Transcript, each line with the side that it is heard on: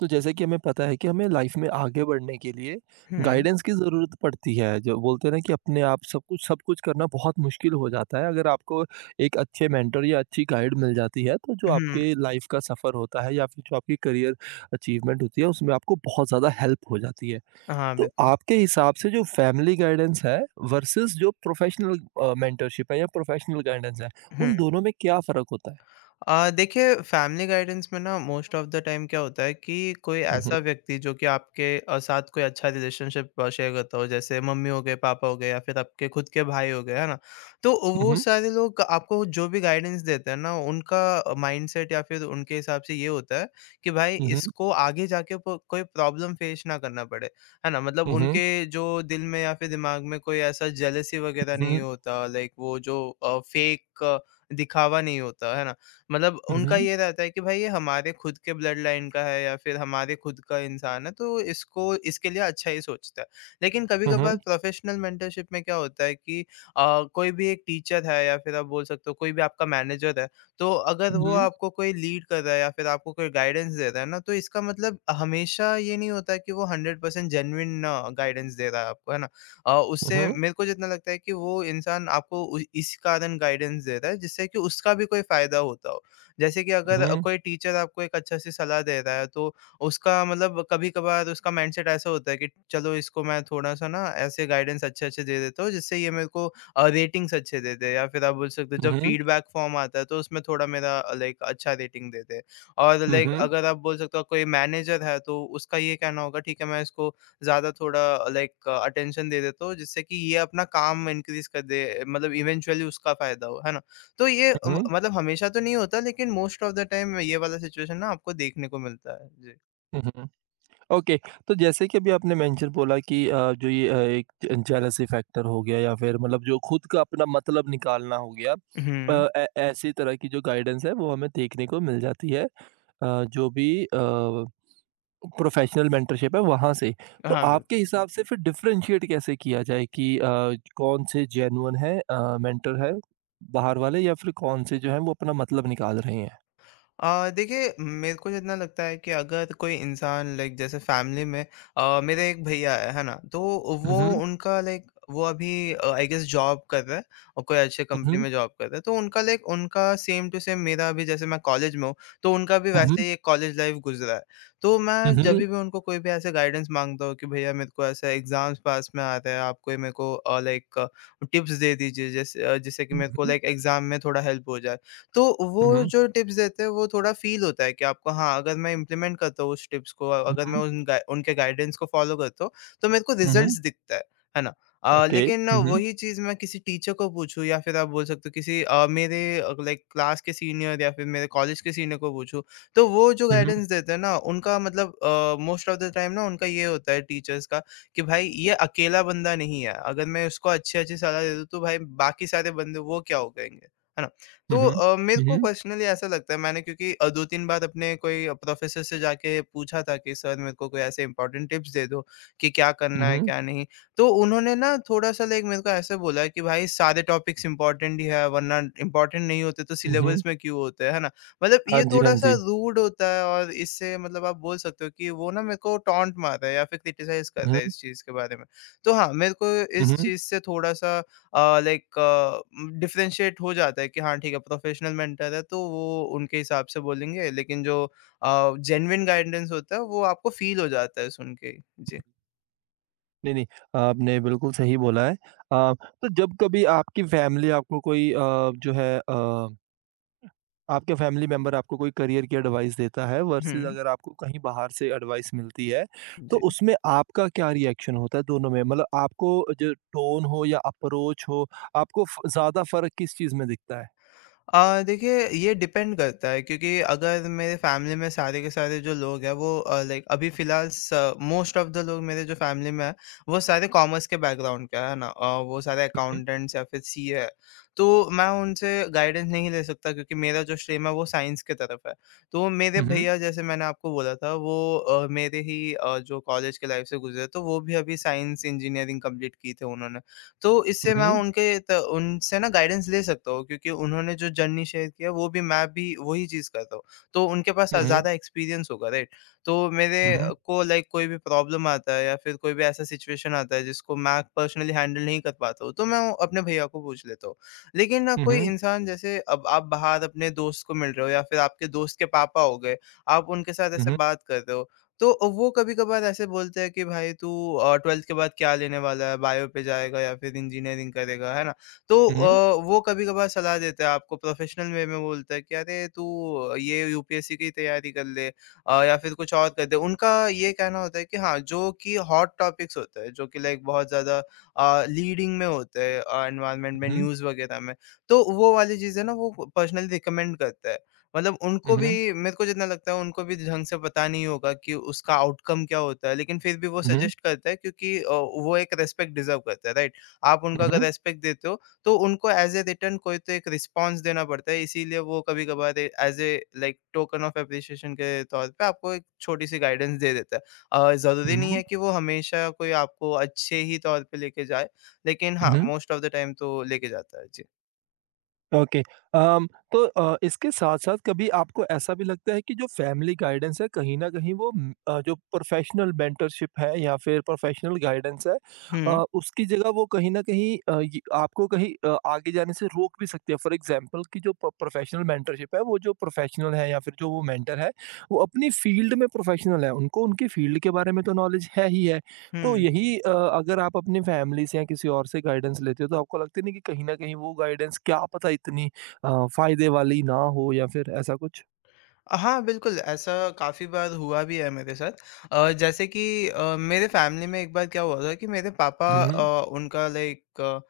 right: तो जैसे कि हमें पता है कि हमें लाइफ में आगे बढ़ने के लिए
left: हुँ,
right: गाइडेंस की ज़रूरत पड़ती है। जो बोलते हैं ना कि अपने आप सब कुछ करना बहुत मुश्किल हो जाता है। अगर आपको एक अच्छे मेंटर या अच्छी गाइड मिल जाती है तो जो
left: हुँ।
right: आपके लाइफ का सफ़र होता है या फिर जो आपकी करियर अचीवमेंट होती है उसमें आपको बहुत ज़्यादा हेल्प हो जाती है।
left: हाँ,
right: तो
left: बिल्कुल।
right: आपके हिसाब से जो फैमिली गाइडेंस है वर्सेस जो प्रोफ़ेशनल मेंटरशिप है या प्रोफ़ेशनल गाइडेंस है,
left: हुँ,
right: उन दोनों में क्या फ़र्क होता है?
left: देखिए फैमिली गाइडेंस में ना मोस्ट ऑफ द टाइम क्या होता है कि कोई
right: हुँ, हुँ।
left: ऐसा व्यक्ति जो कि आपके साथ कोई अच्छा रिलेशनशिप शेयर करता हो जैसे मम्मी हो गए पापा हो गए या फिर आपके खुद के भाई हो गए है ना। तो वो सारे लोग आपको जो भी गाइडेंस देते हैं ना उनका माइंडसेट या फिर उनके हिसाब से ये होता है कि भाई
right: हुँ, हुँ।
left: इसको आगे जाके कोई प्रॉब्लम फेस ना करना पड़े, है ना। मतलब
right: हुँ, हुँ।
left: उनके जो दिल में या फिर दिमाग में कोई ऐसा जेलेसी वगैरह
right: हुँ,
left: नहीं
right: हुँ।
left: होता, लाइक वो जो फेक दिखावा नहीं होता है ना। मतलब
right: हुँ,
left: उनका
right: हुँ।
left: ये रहता है कि भाई ये हमारे खुद के ब्लड लाइन का है या फिर हमारे खुद का इंसान है तो इसको इसके लिए अच्छा ही सोचता है। लेकिन कभी
right: हुँ,
left: कभार
right: हुँ।
left: प्रोफेशनल मेंटरशिप में क्या होता है कि कोई भी एक टीचर है या फिर आप बोल सकते हो कोई भी आपका मैनेजर है। तो अगर
right: हुँ,
left: वो
right: हुँ।
left: आपको कोई लीड कर रहा है या फिर आपको कोई गाइडेंस दे रहा है ना तो इसका मतलब हमेशा ये नहीं होता कि वो हंड्रेड परसेंट जेनविन गाइडेंस दे रहा है आपको, है ना।
right: हुँ,
left: उससे
right: हुँ,
left: मेरे को जितना लगता है कि वो इंसान आपको इस कारण गाइडेंस दे रहा है जिससे कि उसका भी कोई फायदा होता हो। जैसे कि अगर
right: हुँ,
left: कोई टीचर आपको एक अच्छा सी सलाह दे रहा है तो उसका मतलब कभी-कभार उसका माइंडसेट ऐसा होता है कि चलो इसको मैं थोड़ा-सा ना ऐसे गाइडेंस अच्छे-अच्छे दे देता हूँ जिससे ये मेरे को रेटिंग्स अच्छे दे दे या फिर आप बोल सकते हो जब
right: हुँ,
left: फीडबैक फॉर्म आता है तो उसमें थोड़ा मेरा लाइक अच्छा रेटिंग दे दे। और लाइक
right: हुँ,
left: अगर आप बोल सकते हो कोई मैनेजर है तो उसका ये कहना होगा ठीक है मैं इसको ज़्यादा थोड़ा लाइक अटेंशन दे देता हूँ जिससे कि ये अपना काम इंक्रीज़ कर दे, मतलब इवेंचुअली उसका फ़ायदा हो, है ना? तो ये म
right: हुँ,
left: मतलब हमेशा तो नहीं होता लेकिन मोस्ट ऑफ द टाइम ये वाला सिचुएशन ना आपको देखने को मिलता है। जी।
right: हुँ। ओके, तो जैसे कि अभी आपने मेंशन बोला कि जो ये एक ज जेलसी फैक्टर हो गया या फिर मतलब जो खुद का अपना मतलब निकालना हो गया।
left: हुँ।
right: ऐ ऐसी तरह की जो गाइडेंस है वो हमें देखने को मिल जाती है। जो भी प्रोफ़ेशनल मेंटरशिप है वहाँ से। तो
left: हाँ, बिल्कुल।
right: आपके हिसाब से फिर डिफरेंशिएट कैसे किया जाए कि कौन से जेन्युइन है मेंटर है बाहर वाले या फिर कौन से जो हैं वो अपना मतलब निकाल रहे हैं?
left: देखिए मेरे को जितना लगता है कि अगर कोई इंसान लाइक जैसे फैमिली में मेरे एक भैया है ना? तो
right: हुँ,
left: वो
right: हुँ,
left: उनका लाइक वो अभी आई गेस जॉब कर रहा है और कोई अच्छे कंपनी
right: हुँ,
left: में जॉब कर रहा है। तो उनका लाइक उनका सेम टू सेम मेरा अभी जैसे मैं कॉलेज में हूँ, तो उनका भी
right: हुँ,
left: वैसे
right: हुँ,
left: ही एक कॉलेज लाइफ गुज़र रहा है। तो मैं जब
right: Mhm.
left: भी उनको कोई भी ऐसे गाइडेंस माँगता हूँ कि भैया मेरे को ऐसा एग्ज़ाम्स पास में आ रहा है, आप कोई मेरे को लाइक टिप्स दे दीजिए जैसे जिससे कि मेरे को
right: Mhm.
left: लाइक एग्ज़ाम में थोड़ा हेल्प हो जाए। तो वो
right: Mhm.
left: जो टिप्स देते हैं वो थोड़ा फ़ील होता है कि आपको, हाँ, अगर मैं इम्प्लीमेंट करता हूँ उस टिप्स को, अगर मैं
right: Mhm.
left: उन गाइ उनके गाइडेंस को फ़ॉलो करता हूँ, तो मेरे को रिज़ल्ट्स
right: Mhm।
left: दिखता है ना?
right: ओके।
left: लेकिन
right: हुँ, हुँ,
left: वही चीज़ मैं किसी टीचर को पूछूँ या फिर आप बोल सकते हो किसी मेरे लाइक क्लास के सीनियर या फिर मेरे कॉलेज के सीनियर को पूछूँ, तो वो जो
right: हुँ,
left: गाइडेंस देते हैं ना उनका मतलब मोस्ट ऑफ द टाइम ना उनका ये होता है टीचर्स का कि भाई ये अकेला बंदा नहीं है, अगर मैं उसको अच्छी-अच्छी सलाह दे दूँ तो भाई बाकी सारे बंदे वो क्या हो जाएँगे, है ना?
right: हुँ,
left: तो
right: हुँ,
left: मेरे को
right: हुँ,
left: पर्सनली ऐसा लगता है मैंने, क्योंकि 2-3 बार अपने कोई प्रोफ़ेसर से जाके पूछा था कि सर मेरे को कोई ऐसे इम्पोर्टेंट टिप्स दे दो कि क्या करना है, क्या नहीं। तो उन्होंने ना थोड़ा-सा लाइक मेरे को ऐसे बोला कि भाई सारे टॉपिक्स इम्पोर्टेंट ही है, वरना इम्पोर्टेंट नहीं होते तो
right: हुँ,
left: सिलेबस
right: हुँ।
left: में क्यों होते हैं, है ना? मतलब
right: हाँ
left: ये
right: जी, हाँ
left: थोड़ा-सा
right: जी।
left: रूड होता है और इससे मतलब आप बोल सकते हो कि वो ना मेरे को टॉन्ट मार रहा है या फिर क्रिटिसाइज़ कर रहा है
right: हुँ,
left: इस चीज़ के बारे में। तो हाँ, मेरे को इस
right: हुँ,
left: चीज़ से थोड़ा-सा लाइक डिफरेंशिएट हो जाता है कि हाँ ठीक है प्रोफेशनल मेंटर है तो वो उनके हिसाब से बोलेंगे, लेकिन जो जेन्युइन गाइडेंस होता है वो आपको फील हो जाता है सुन के। जी।
right: नहीं, नहीं, आपने बिल्कुल सही बोला है। तो जब कभी आपकी फैमिली आपको कोई जो है आपके फैमिली मेंबर आपको कोई करियर की एडवाइस देता है वर्सेस
left: हुँ,
right: अगर आपको कहीं बाहर से एडवाइस मिलती है, तो
left: जी।
right: उसमें आपका क्या रिएक्शन होता है दोनों में? मतलब आपको जो टोन हो या अप्रोच हो, आपको फ ज़्यादा फ़र्क किस चीज़ में दिखता है?
left: देखिए ये डिपेंड करता है क्योंकि अगर मेरे फैमिली में सारे के सारे जो लोग हैं वो लाइक अभी फिलहाल मोस्ट ऑफ द लोग मेरे जो फैमिली में है वो सारे कॉमर्स के बैकग्राउंड के है ना, वो सारे
right: हुँ, हुँ।
left: अकाउंटेंट्स या फिर सीए है। तो मैं उनसे गाइडेंस नहीं ले सकता क्योंकि मेरा जो स्ट्रीम है वो साइंस की तरफ है। तो मेरे
right: हुँ, हुँ।
left: भैया जैसे मैंने आपको बोला था वो मेरे ही जो कॉलेज के लाइफ से गुजरे तो वो भी अभी साइंस इंजीनियरिंग कंप्लीट की थे उन्होंने। तो इससे मैं
right: Mhm,
left: उनके त उनसे ना गाइडेंस ले सकता हूँ क्योंकि उन्होंने जो जर्नी शेयर किया वो भी मैं भी वही चीज़ करता हूँ। तो उनके पास
right: mhm,
left: ज़्यादा एक्सपीरियंस होगा, राइट? तो मेरे
right: mhm,
left: को लाइक कोई भी प्रॉब्लम आता है या फिर कोई भी ऐसा सिचुएशन आता है जिसको मैं पर्सनली हैंडल नहीं कर पाता हूँ, तो मैं वो अपने भैया को पूछ लेता हूँ। लेकिन ना कोई
right: mhm,
left: इंसान जैसे अब आप बाहर अपने दोस्त को मिल रहे हो या फिर आपके दोस्त के पापा हो गए, आप उनके साथ ऐसे
right: mhm,
left: बात कर रहे हो, तो वो कभी-कभार ऐसे बोलते हैं कि भाई तू 12th के बाद क्या लेने वाला है? बायो पे जाएगा या फिर इंजीनियरिंग करेगा, है ना? तो
right: mhm,
left: वो कभी-कभार सलाह देते हैं, आपको प्रोफेशनल वे में बोलते हैं कि अरे तू ये यूपीएससी की तैयारी कर ले, या फिर कुछ और कर दे। उनका ये कहना होता है कि हाँ, जो कि हॉट टॉपिक्स होते हैं, जो कि लाइक बहुत ज़्यादा लीडिंग में होते हैं एनवायरनमेंट में,
right: mhm,
left: न्यूज़ वगैरह में। तो वो वाली चीज़ें ना वो पर्सनली रिकमेंड करते हैं। मतलब उनको भी
right: mhm,
left: मेरे को जितना लगता है उनको भी ढंग से पता नहीं होगा कि उसका आउटकम क्या होता है लेकिन फिर भी वो
right: mhm,
left: सजेस्ट करता है, क्योंकि वो एक रेस्पेक्ट डिजर्व करता है, राइट। आप उनका अगर
right: mhm,
left: रेस्पेक्ट देते हो तो उनको एज ए रिटर्न कोई तो एक रिस्पॉन्स देना पड़ता है, इसीलिए वो कभी कभार as a like token of appreciation के तौर पे आपको एक छोटी सी गाइडेंस दे देता है। ज़रूरी नहीं है
right: mhm,
left: कि वो हमेशा कोई आपको अच्छे ही तौर पे लेके जाए, लेकिन हाँ
right: mhm,
left: most of the time तो लेके जाता है। जी।
right: ओके अम, तो इसके साथ-साथ कभी आपको ऐसा भी लगता है कि जो फैमिली गाइडेंस है कहीं न कहीं वो जो प्रोफ़ेशनल मेंटरशिप है या फिर प्रोफ़ेशनल गाइडेंस है
left: हम्म।
right: उसकी जगह वो कहीं न कहीं ये आपको कहीं आगे जाने से रोक भी सकती है। फॉर एग्ज़ाम्पल कि जो प प्रोफ़ेशनल मेंटरशिप है वो जो प्रोफ़ेशनल है या फिर जो वो मेंटर है, वो अपनी फ़ील्ड में प्रोफ़ेशनल है। उनको उनकी फ़ील्ड के बारे में तो नॉलेज है ही है। तो
left: हम्म।
right: यही अगर आप अपनी फैमिली से या किसी और से गाइडेंस लेते हो तो आपको लगता नहीं कि कहीं न कहीं वो गाइडेंस क्या पता इतनी फ़ायदे वाली ना हो या फिर ऐसा कुछ?
left: हाँ, बिल्कुल, ऐसा काफ़ी बार हुआ भी है मेरे साथ। जैसे कि मेरे फ़ैमिली में एक बार क्या हुआ था कि मेरे पापा
right: हुँ, हुँ,
left: उनका लाइक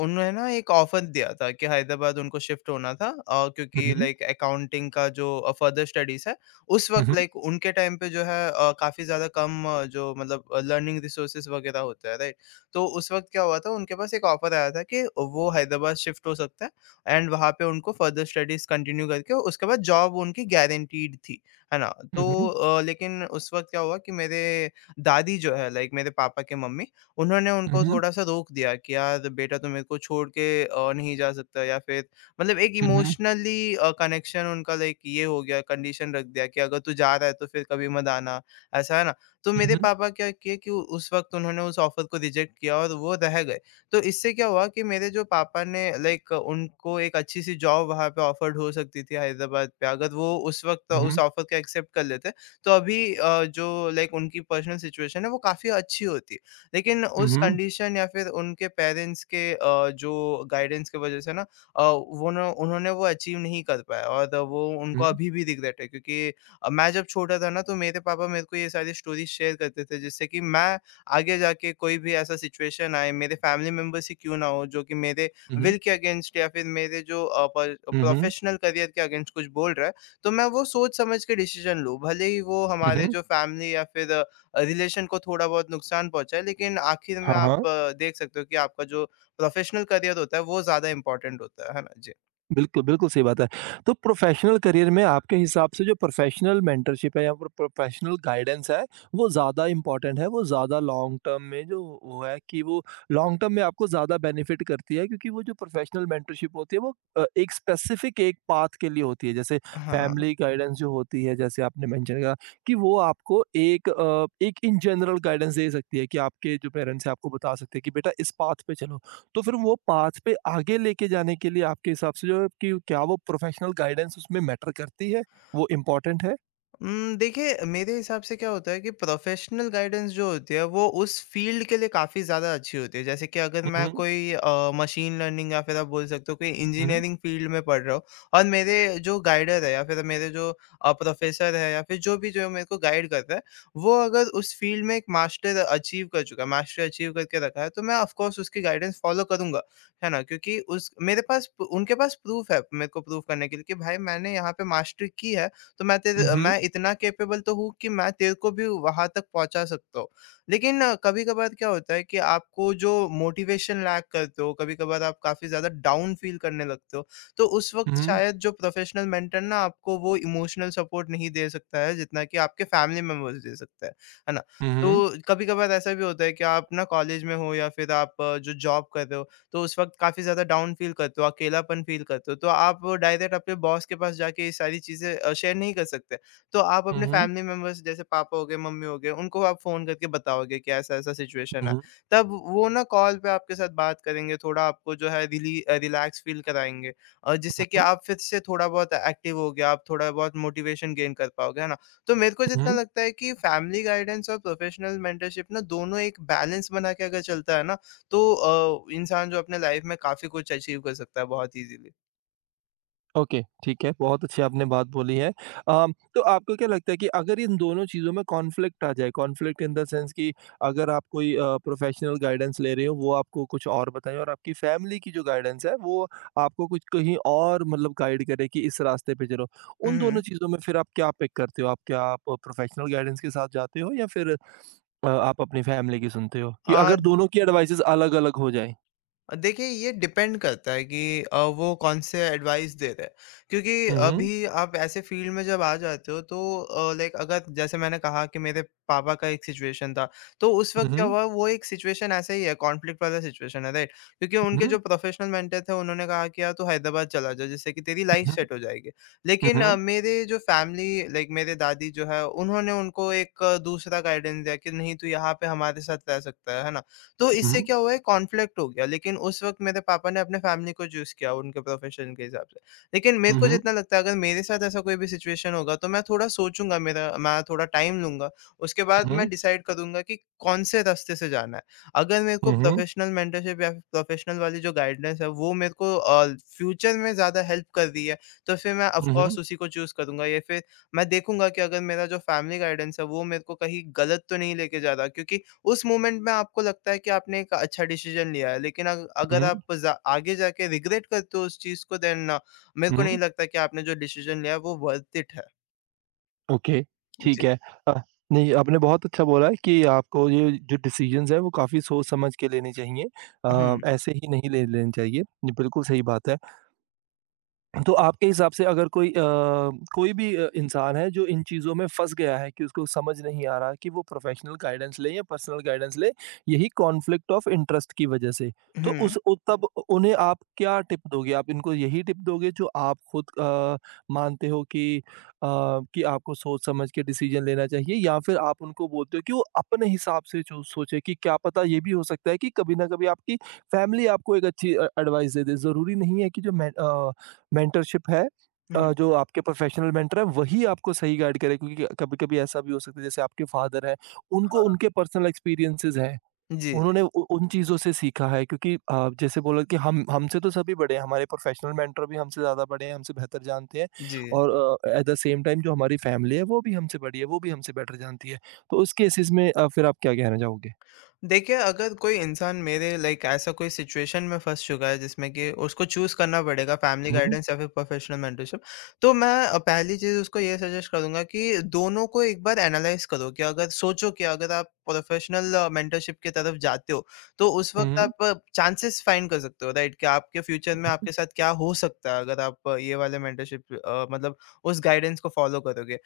left: उन्होंने ना एक ऑफ़र दिया था कि हैदराबाद उनको शिफ्ट होना था, क्योंकि
right: हुँ,
left: लाइक अकाउंटिंग का जो फर्दर स्टडीज़ है, उस
right: हुँ,
left: वक़्त
right: हुँ,
left: लाइक उनके टाइम पे जो है काफ़ी ज़्यादा कम जो मतलब लर्निंग रिसोर्सेज़ वग़ैरह होते हैं, राइट? तो उस वक़्त क्या हुआ था, उनके पास एक ऑफ़र आया था कि वो हैदराबाद शिफ्ट हो सकते हैं। एंड वहाँ पे उनको फर्दर स्टडीज़ कंटिन्यू करके उसके बाद जॉब उनकी गारंटीड थी, है ना? तो
right: हुँ,
left: लेकिन उस वक़्त क्या हुआ कि मेरे दादी जो है लाइक मेरे पापा के मम्मी, उन्होंने
right: हुँ,
left: उनको
right: हुँ,
left: थोड़ा-सा रोक दिया कि यार बेटा तुम मेरे को छोड़ के नहीं जा सकता, या फिर मतलब एक
right: हुँ, हुँ,
left: इमोशनली कनेक्शन उनका लाइक ये हो गया, कंडीशन रख दिया कि अगर तू जा रहा है तो फिर कभी मत आना, ऐसा, है ना? तो
right: हुँ, हुँ,
left: मेरे
right: हुँ,
left: पापा क्या किए कि उस वक़्त उन्होंने उस ऑफ़र को रिजेक्ट किया और वो रह गए। तो इससे क्या हुआ कि मेरे जो पापा ने लाइक उनको एक अच्छी-सी जॉब वहाँ पे ऑफर्ड हो सकती थी हैदराबाद पे, अगर वो उस वक़्त उस ऑफर को एक्सेप्ट कर लेते, तो अभी जो लाइक उनकी पर्सनल सिचुएशन है वो काफ़ी अच्छी होती। लेकिन उस
right: हुँ,
left: कंडीशन या फिर उनके पेरेंट्स के जो गाइडेंस की वजह से ना वो ना उन्होंने वो अचीव नहीं कर पाया और वो उनको अभी भी रिग्रेट है क्योंकि मैं जब छोटा था ना तो मेरे पापा मेरे को ये सारी स्टोरीज़ शेयर करते थे जिससे कि मैं आगे जाके कोई भी ऐसा सिचुएशन आए मेरे फैमिली मेंबर्स ही क्यों ना हो जो कि मेरे
right: हुँ,
left: विल के अगेंस्ट या फिर मेरे जो
right: हुँ,
left: प्रोफेशनल करियर के अगेंस्ट कुछ बोल रहा है तो मैं वो सोच समझ के डिसीजन लूँ भले ही वो हमारे
right: हुँ,
left: जो फैमिली या फिर रिलेशन को थोड़ा बहुत नुकसान पहुंचाए लेकिन आखिर में
right: हाँ,
left: आप
right: हाँ।
left: देख सकते हो कि आपका जो प्रोफेशनल करियर होता है वो ज़्यादा इंपॉर्टेंट होता है ना जी।
right: बिल्कुल, बिल्कुल सही बात है। तो प्रोफ़ेशनल करियर में आपके हिसाब से जो प्रोफ़ेशनल मेंटरशिप है या प्रोफ़ेशनल गाइडेंस है, वो ज़्यादा इम्पोर्टेंट है, वो ज़्यादा लॉन्ग टर्म में जो वो है कि वो लॉन्ग टर्म में आपको ज़्यादा बेनिफिट करती है क्योंकि वो जो प्रोफ़ेशनल मेंटरशिप होती है वो एक स्पेसिफ़िक एक पाथ के लिए होती है। जैसे
left: हाँ।
right: फैमिली गाइडेंस जो होती है जैसे आपने मेंशन करा कि वो आपको एक एक इन जनरल गाइडेंस दे सकती है कि आपके जो पेरेंट्स हैं आपको बता सकते हैं कि बेटा इस पाथ पे चलो। तो फिर वो पाथ पे आगे लेके जाने के लिए आपके हिसाब से जो है कि क्या वो प्रोफ़ेशनल गाइडेंस उसमें मैटर करती है? वो इम्पोर्टेंट है?
left: देखिए, मेरे हिसाब से क्या होता है कि प्रोफ़ेशनल गाइडेंस जो होती है वो उस फ़ील्ड के लिए काफ़ी ज़्यादा अच्छी होती है। जैसे कि अगर मैं
right: हुँ,
left: कोई मशीन लर्निंग या फिर आप बोल सकते हो कोई
right: हुँ,
left: इंजीनियरिंग फ़ील्ड में पढ़ रहा हूँ और मेरे जो गाइडर है या फिर मेरे जो प्रोफ़ेसर है या फिर जो भी जो मेरे को गाइड करता है, वो अगर उस फ़ील्ड में एक मास्टर अचीव कर चुका है, मास्टर अचीव करके रखा है तो मैं ऑफ़ कोर्स उसकी गाइडेंस फ़ॉलो करूँगा, है ना? क्योंकि उस मेरे पास उनके पास प्रूफ़ है मेरे को प्रूफ़ करने के लिए कि भाई मैंने यहाँ पे मास्टरी की है तो
right: हुँ, हुँ,
left: मैं इतना कैपेबल तो हूँ कि मैं तेरे को भी वहाँ तक पहुँचा सकता हूँ। लेकिन कभी-कभार क्या होता है कि आपको जो मोटिवेशन लैक करते हो, कभी-कभार आप काफ़ी ज़्यादा डाउन फ़ील करने लगते हो, तो उस वक़्त
right: हुँ,
left: शायद जो प्रोफ़ेशनल मेंटर ना आपको वो इमोशनल सपोर्ट नहीं दे सकता है जितना कि आपके फैमिली मेंबर्स दे सकता है। है ना?
right: हुँ,
left: तो
right: हुँ,
left: कभी-कभार ऐसा भी होता है कि आप ना कॉलेज में हो या फिर आप जो जॉब कर रहे हो, तो उस वक़्त काफ़ी ज़्यादा डाउन फ़ील करते हो, अकेलापन फ़ील करते हो, तो आप डायरेक्ट अपने बॉस के पास जाके ये सारी चीज़ें शेयर नहीं कर सकते। तो आप
right: हुँ,
left: अपने
right: हुँ, हुँ,
left: फैमिली मेंबर्स, जैसे पापा हो गए, मम्मी हो गए, उनको आप फ़ोन करके बताओगे कि ऐसा-ऐसा सिचुएशन है।
right: हुँ,
left: तब वो ना कॉल पे आपके साथ बात करेंगे, थोड़ा आपको जो है रिलैक्स फ़ील कराएँगे और जिससे कि
right: हुँ,
left: आप फिर से थोड़ा बहुत एक्टिव हो गए, आप थोड़ा बहुत मोटिवेशन गेन कर पाओगे, है ना? तो मेरे को जितना
right: हुँ।
left: लगता है कि फैमिली गाइडेंस और प्रोफेशनल मेंटरशिप ना दोनों एक बैलेंस बना के अगर चलता है ना, तो इंसान जो अपने लाइफ में काफ़ी कुछ अचीव कर सकता है बहुत ईज़िली।
right: ओके, ठीक है। बहुत अच्छी आपने बात बोली है। तो आपको क्या लगता है कि अगर इन दोनों चीज़ों में कॉन्फ्लिक्ट आ जाए, कॉन्फ्लिक्ट इन द सेंस कि अगर आप कोई प्रोफ़ेशनल गाइडेंस ले रहे हो, वो आपको कुछ और बताएँ और आपकी फ़ैमिली की जो गाइडेंस है, वो आपको कुछ कहीं और मतलब गाइड करे कि इस रास्ते पे चलो।
left: हुँ,
right: उन
left: हुँ।
right: दोनों चीज़ों में फिर आप क्या पिक करते हो? आप प्रोफ़ेशनल गाइडेंस के साथ जाते हो या फिर आप अपनी फ़ैमिली की सुनते हो? कि
left: अ,
right: अगर दोनों की एडवाइसेज़ अलग-अलग हो जाएँ?
left: देखिए, ये डिपेंड करता है कि वो कौन से एडवाइस दे रहे हैं, क्योंकि
right: हुँ, हुँ।
left: अभी आप ऐसे फील्ड में जब आ जाते हो तो लाइक, अगर जैसे मैंने कहा कि मेरे पापा का एक सिचुएशन था, तो उस
right: हुँ,
left: वक्त क्या
right: हुँ।
left: हुआ, वो एक सिचुएशन ऐसा ही है, कॉन्फ्लिक्ट वाला सिचुएशन है, राइट? क्योंकि उनके
right: हुँ,
left: जो प्रोफेशनल मेंटर थे उन्होंने कहा कि यार तू हैदराबाद चला जा जिससे कि तेरी लाइफ
right: हुँ।
left: सेट हो जाएगी,
right: हुँ,
left: लेकिन
right: हुँ।
left: मेरे जो फैमिली, लाइक मेरे दादी जो है, उन्होंने उनको एक दूसरा गाइडेंस दिया कि नहीं, तू यहाँ पे हमारे साथ रह सकता है ना? तो
right: हुँ,
left: इससे
right: हुँ।
left: क्या हुआ है, कॉन्फ्लिक्ट हो गया, लेकिन उस वक़्त मेरे पापा ने अपने फैमिली को चूज़ किया उनके प्रोफ़ेशन के हिसाब से। लेकिन मेरे
right: हुँ,
left: को
right: हुँ।
left: जितना लगता है, अगर मेरे साथ ऐसा कोई भी सिचुएशन होगा तो मैं थोड़ा सोचूँगा, मेरा मैं थोड़ा टाइम लूँगा। उसके बाद
right: हुँ,
left: मैं
right: हुँ।
left: डिसाइड करूँगा कि कौन से रास्ते से जाना है। अगर मेरे को
right: हुँ, हुँ।
left: प्रोफ़ेशनल मेंटरशिप या प्रोफ़ेशनल वाली जो गाइडेंस है वो मेरे को फ्यूचर में ज़्यादा हेल्प कर रही है तो फिर मैं ऑफ
right: हुँ,
left: कोर्स
right: हुँ।
left: उसी को चूज़ करूँगा, या फिर मैं देखूँगा कि अगर मेरा जो फैमिली गाइडेंस है वो मेरे को कहीं गलत तो नहीं लेके जा रहा, क्योंकि उस मोमेंट में आपको लगता है कि आपने एक अच्छा डिसीजन लिया है, लेकिन अग
right: हुँ,
left: अगर
right: हुँ।
left: आप जा आगे जाके रिग्रेट करते हो उस चीज़ को, देन मेरे
right: हुँ,
left: को नहीं
right: हुँ।
left: लगता कि आपने जो डिसीजन लिया है वो वर्थ इट है।
right: ओके, ठीक
left: जी।
right: है। अ, नहीं आपने बहुत अच्छा बोला है कि आपको ये जो डिसीज़न्स हैं वो काफ़ी सोच समझ के लेने चाहिए।
left: हुँ,
right: ऐसे ही नहीं ले लेने चाहिए। ये बिल्कुल सही बात है। तो आपके हिसाब से अगर कोई कोई भी इंसान है जो इन चीज़ों में फँस गया है कि उसको समझ नहीं आ रहा कि वो प्रोफ़ेशनल गाइडेंस ले या पर्सनल गाइडेंस ले, यही कॉन्फ्लिक्ट ऑफ इंटरेस्ट की वज़ह से। तो
left: हुँ,
right: उस उ तब उन्हें आप क्या टिप दोगे? आप इनको यही टिप दोगे जो आप खुद मानते हो कि आपको सोच-समझ के डिसीज़न लेना चाहिए या फिर आप उनको बोलते हो कि वो अपने हिसाब से जो सोचे कि क्या पता ये भी हो सकता है कि कभी न कभी आपकी फैमिली आपको एक अच्छी एडवाइस दे दे। ज़रूरी नहीं है कि जो मैं मेंटरशिप है
left: हुँ।
right: जो आपके प्रोफेशनल मेंटर है वही आपको सही गाइड करे क्योंकि कभी-कभी ऐसा भी हो सकता है जैसे आपके फादर हैं, उनको उनके पर्सनल एक्सपीरियंसेस हैं।
left: जी, जी।
right: उन्होंने उ उन चीज़ों से सीखा है क्योंकि जैसे बोला कि हम हमसे तो सभी बड़े हैं, हमारे प्रोफेशनल मेंटर भी हमसे ज़्यादा बड़े हैं, हमसे बेहतर जानते हैं
left: जी।
right: और एट द सेम टाइम जो हमारी फैमिली है वो भी हमसे बड़ी है, वो भी हमसे बेटर जानती है। तो उस केसेस में फिर आप क्या कहना चाहोगे?
left: देखिए, अगर कोई इंसान मेरे लाइक ऐसा कोई सिचुएशन में फँस चुका है जिसमें कि उसको चूज़ करना पड़ेगा फैमिली हुँ।
right: हुँ,
left: गाइडेंस या फिर प्रोफेशनल मेंटरशिप, तो मैं पहली चीज़ उसको ये सजेस्ट करूँगा कि दोनों को एक बार एनालाइज़ करो कि, अगर सोचो कि अगर आप प्रोफेशनल मेंटरशिप की तरफ जाते हो, तो उस
right: हुँ,
left: वक़्त
right: हुँ,
left: आप चांसेस फाइंड कर सकते हो, राइट? कि आपके फ्यूचर में
right: हुँ,
left: आपके साथ क्या हो सकता है अगर आप ये वाले मेंटरशिप मतलब उस गाइडेंस को फ़ॉलो करोगे।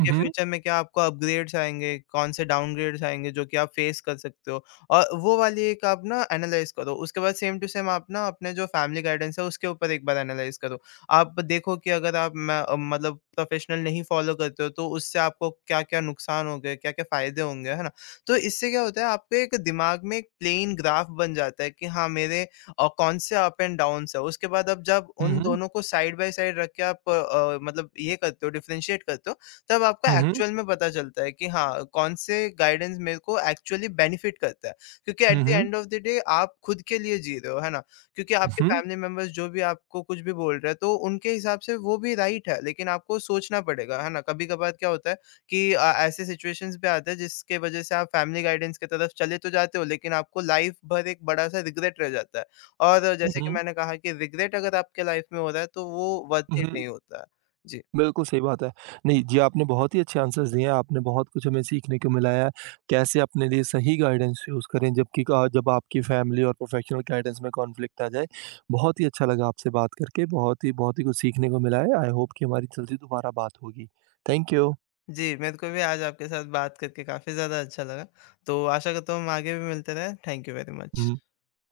right: हुँ, हुँ,
left: फ्यूचर में क्या आपको अपग्रेड्स आएँगे, कौन से डाउनग्रेड्स आएँगे जो कि आप फेस कर सकते हो। और वो वाली एक आप ना एनालाइज़ करो। उसके बाद सेम टू सेम आप ना अपने जो फैमिली गाइडेंस है उसके ऊपर एक बार एनालाइज़ करो। आप देखो कि अगर आप मतलब प्रोफ़ेशनल नहीं फ़ॉलो करते हो तो उससे आपको क्या-क्या नुकसान हो गए, क्या-क्या फ़ायदे होंगे, है ना? तो इससे क्या होता है, आपके एक दिमाग में एक प्लेन ग्राफ बन जाता है कि हाँ, मेरे कौन से अप एंड डाउन्स है। उसके बाद अब जब उन
right: हुँ,
left: दोनों को साइड बाय साइड रख के आप मतलब ये करते हो, डिफ़रेंशिएट करते हो, तब आपको
right: हुँ, हुँ, हुँ,
left: एक्चुअल में पता चलता है कि हाँ, कौन से गाइडेंस मेरे को एक्चुअली बेनिफ़िट करता है। क्योंकि at
right: um,
left: the
right: um,
left: end of the day आप खुद के लिए जी रहे हो, है ना? क्योंकि आपके
right: हुँ,
left: फैमिली मेंबर्स जो भी आपको कुछ भी बोल रहे हैं, तो उनके हिसाब से वो भी राइट है, लेकिन आपको सोचना पड़ेगा, है ना? कभी-कभार क्या होता है कि ऐसे सिचुएशंस भी आते हैं जिसके वजह से आप फैमिली गाइडेंस की तरफ चले तो जाते हो, लेकिन आपको लाइफ भर एक बड़ा-सा रिग्रेट रह जाता है, और जैसे कि
right: हुँ,
left: मैंने कहा कि रिग्रेट अगर आपके लाइफ में हो रहा है, तो वो वर्थ इट
right: हुँ।
left: नहीं होता है। जी।
right: बिल्कुल सही बात है। नहीं जी, आपने बहुत ही अच्छे आंसर्स दिए हैं, आपने बहुत कुछ हमें सीखने को मिला है, कैसे अपने लिए सही गाइडेंस चूज़ करें जबकि का जब आपकी फैमिली और प्रोफेशनल गाइडेंस में कॉन्फ्लिक्ट आ जाए। बहुत ही अच्छा लगा आपसे बात करके, बहुत ही कुछ सीखने को मिला है। आई होप कि हमारी जल्दी दोबारा बात होगी। Thank you.
left: जी, मेरे को भी आज आपके साथ बात करके काफ़ी ज़्यादा अच्छा लगा, तो आशा करता हूँ हम आगे भी मिलते रहें। Thank you very much.
right: हुँ,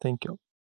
right: थैंक यू।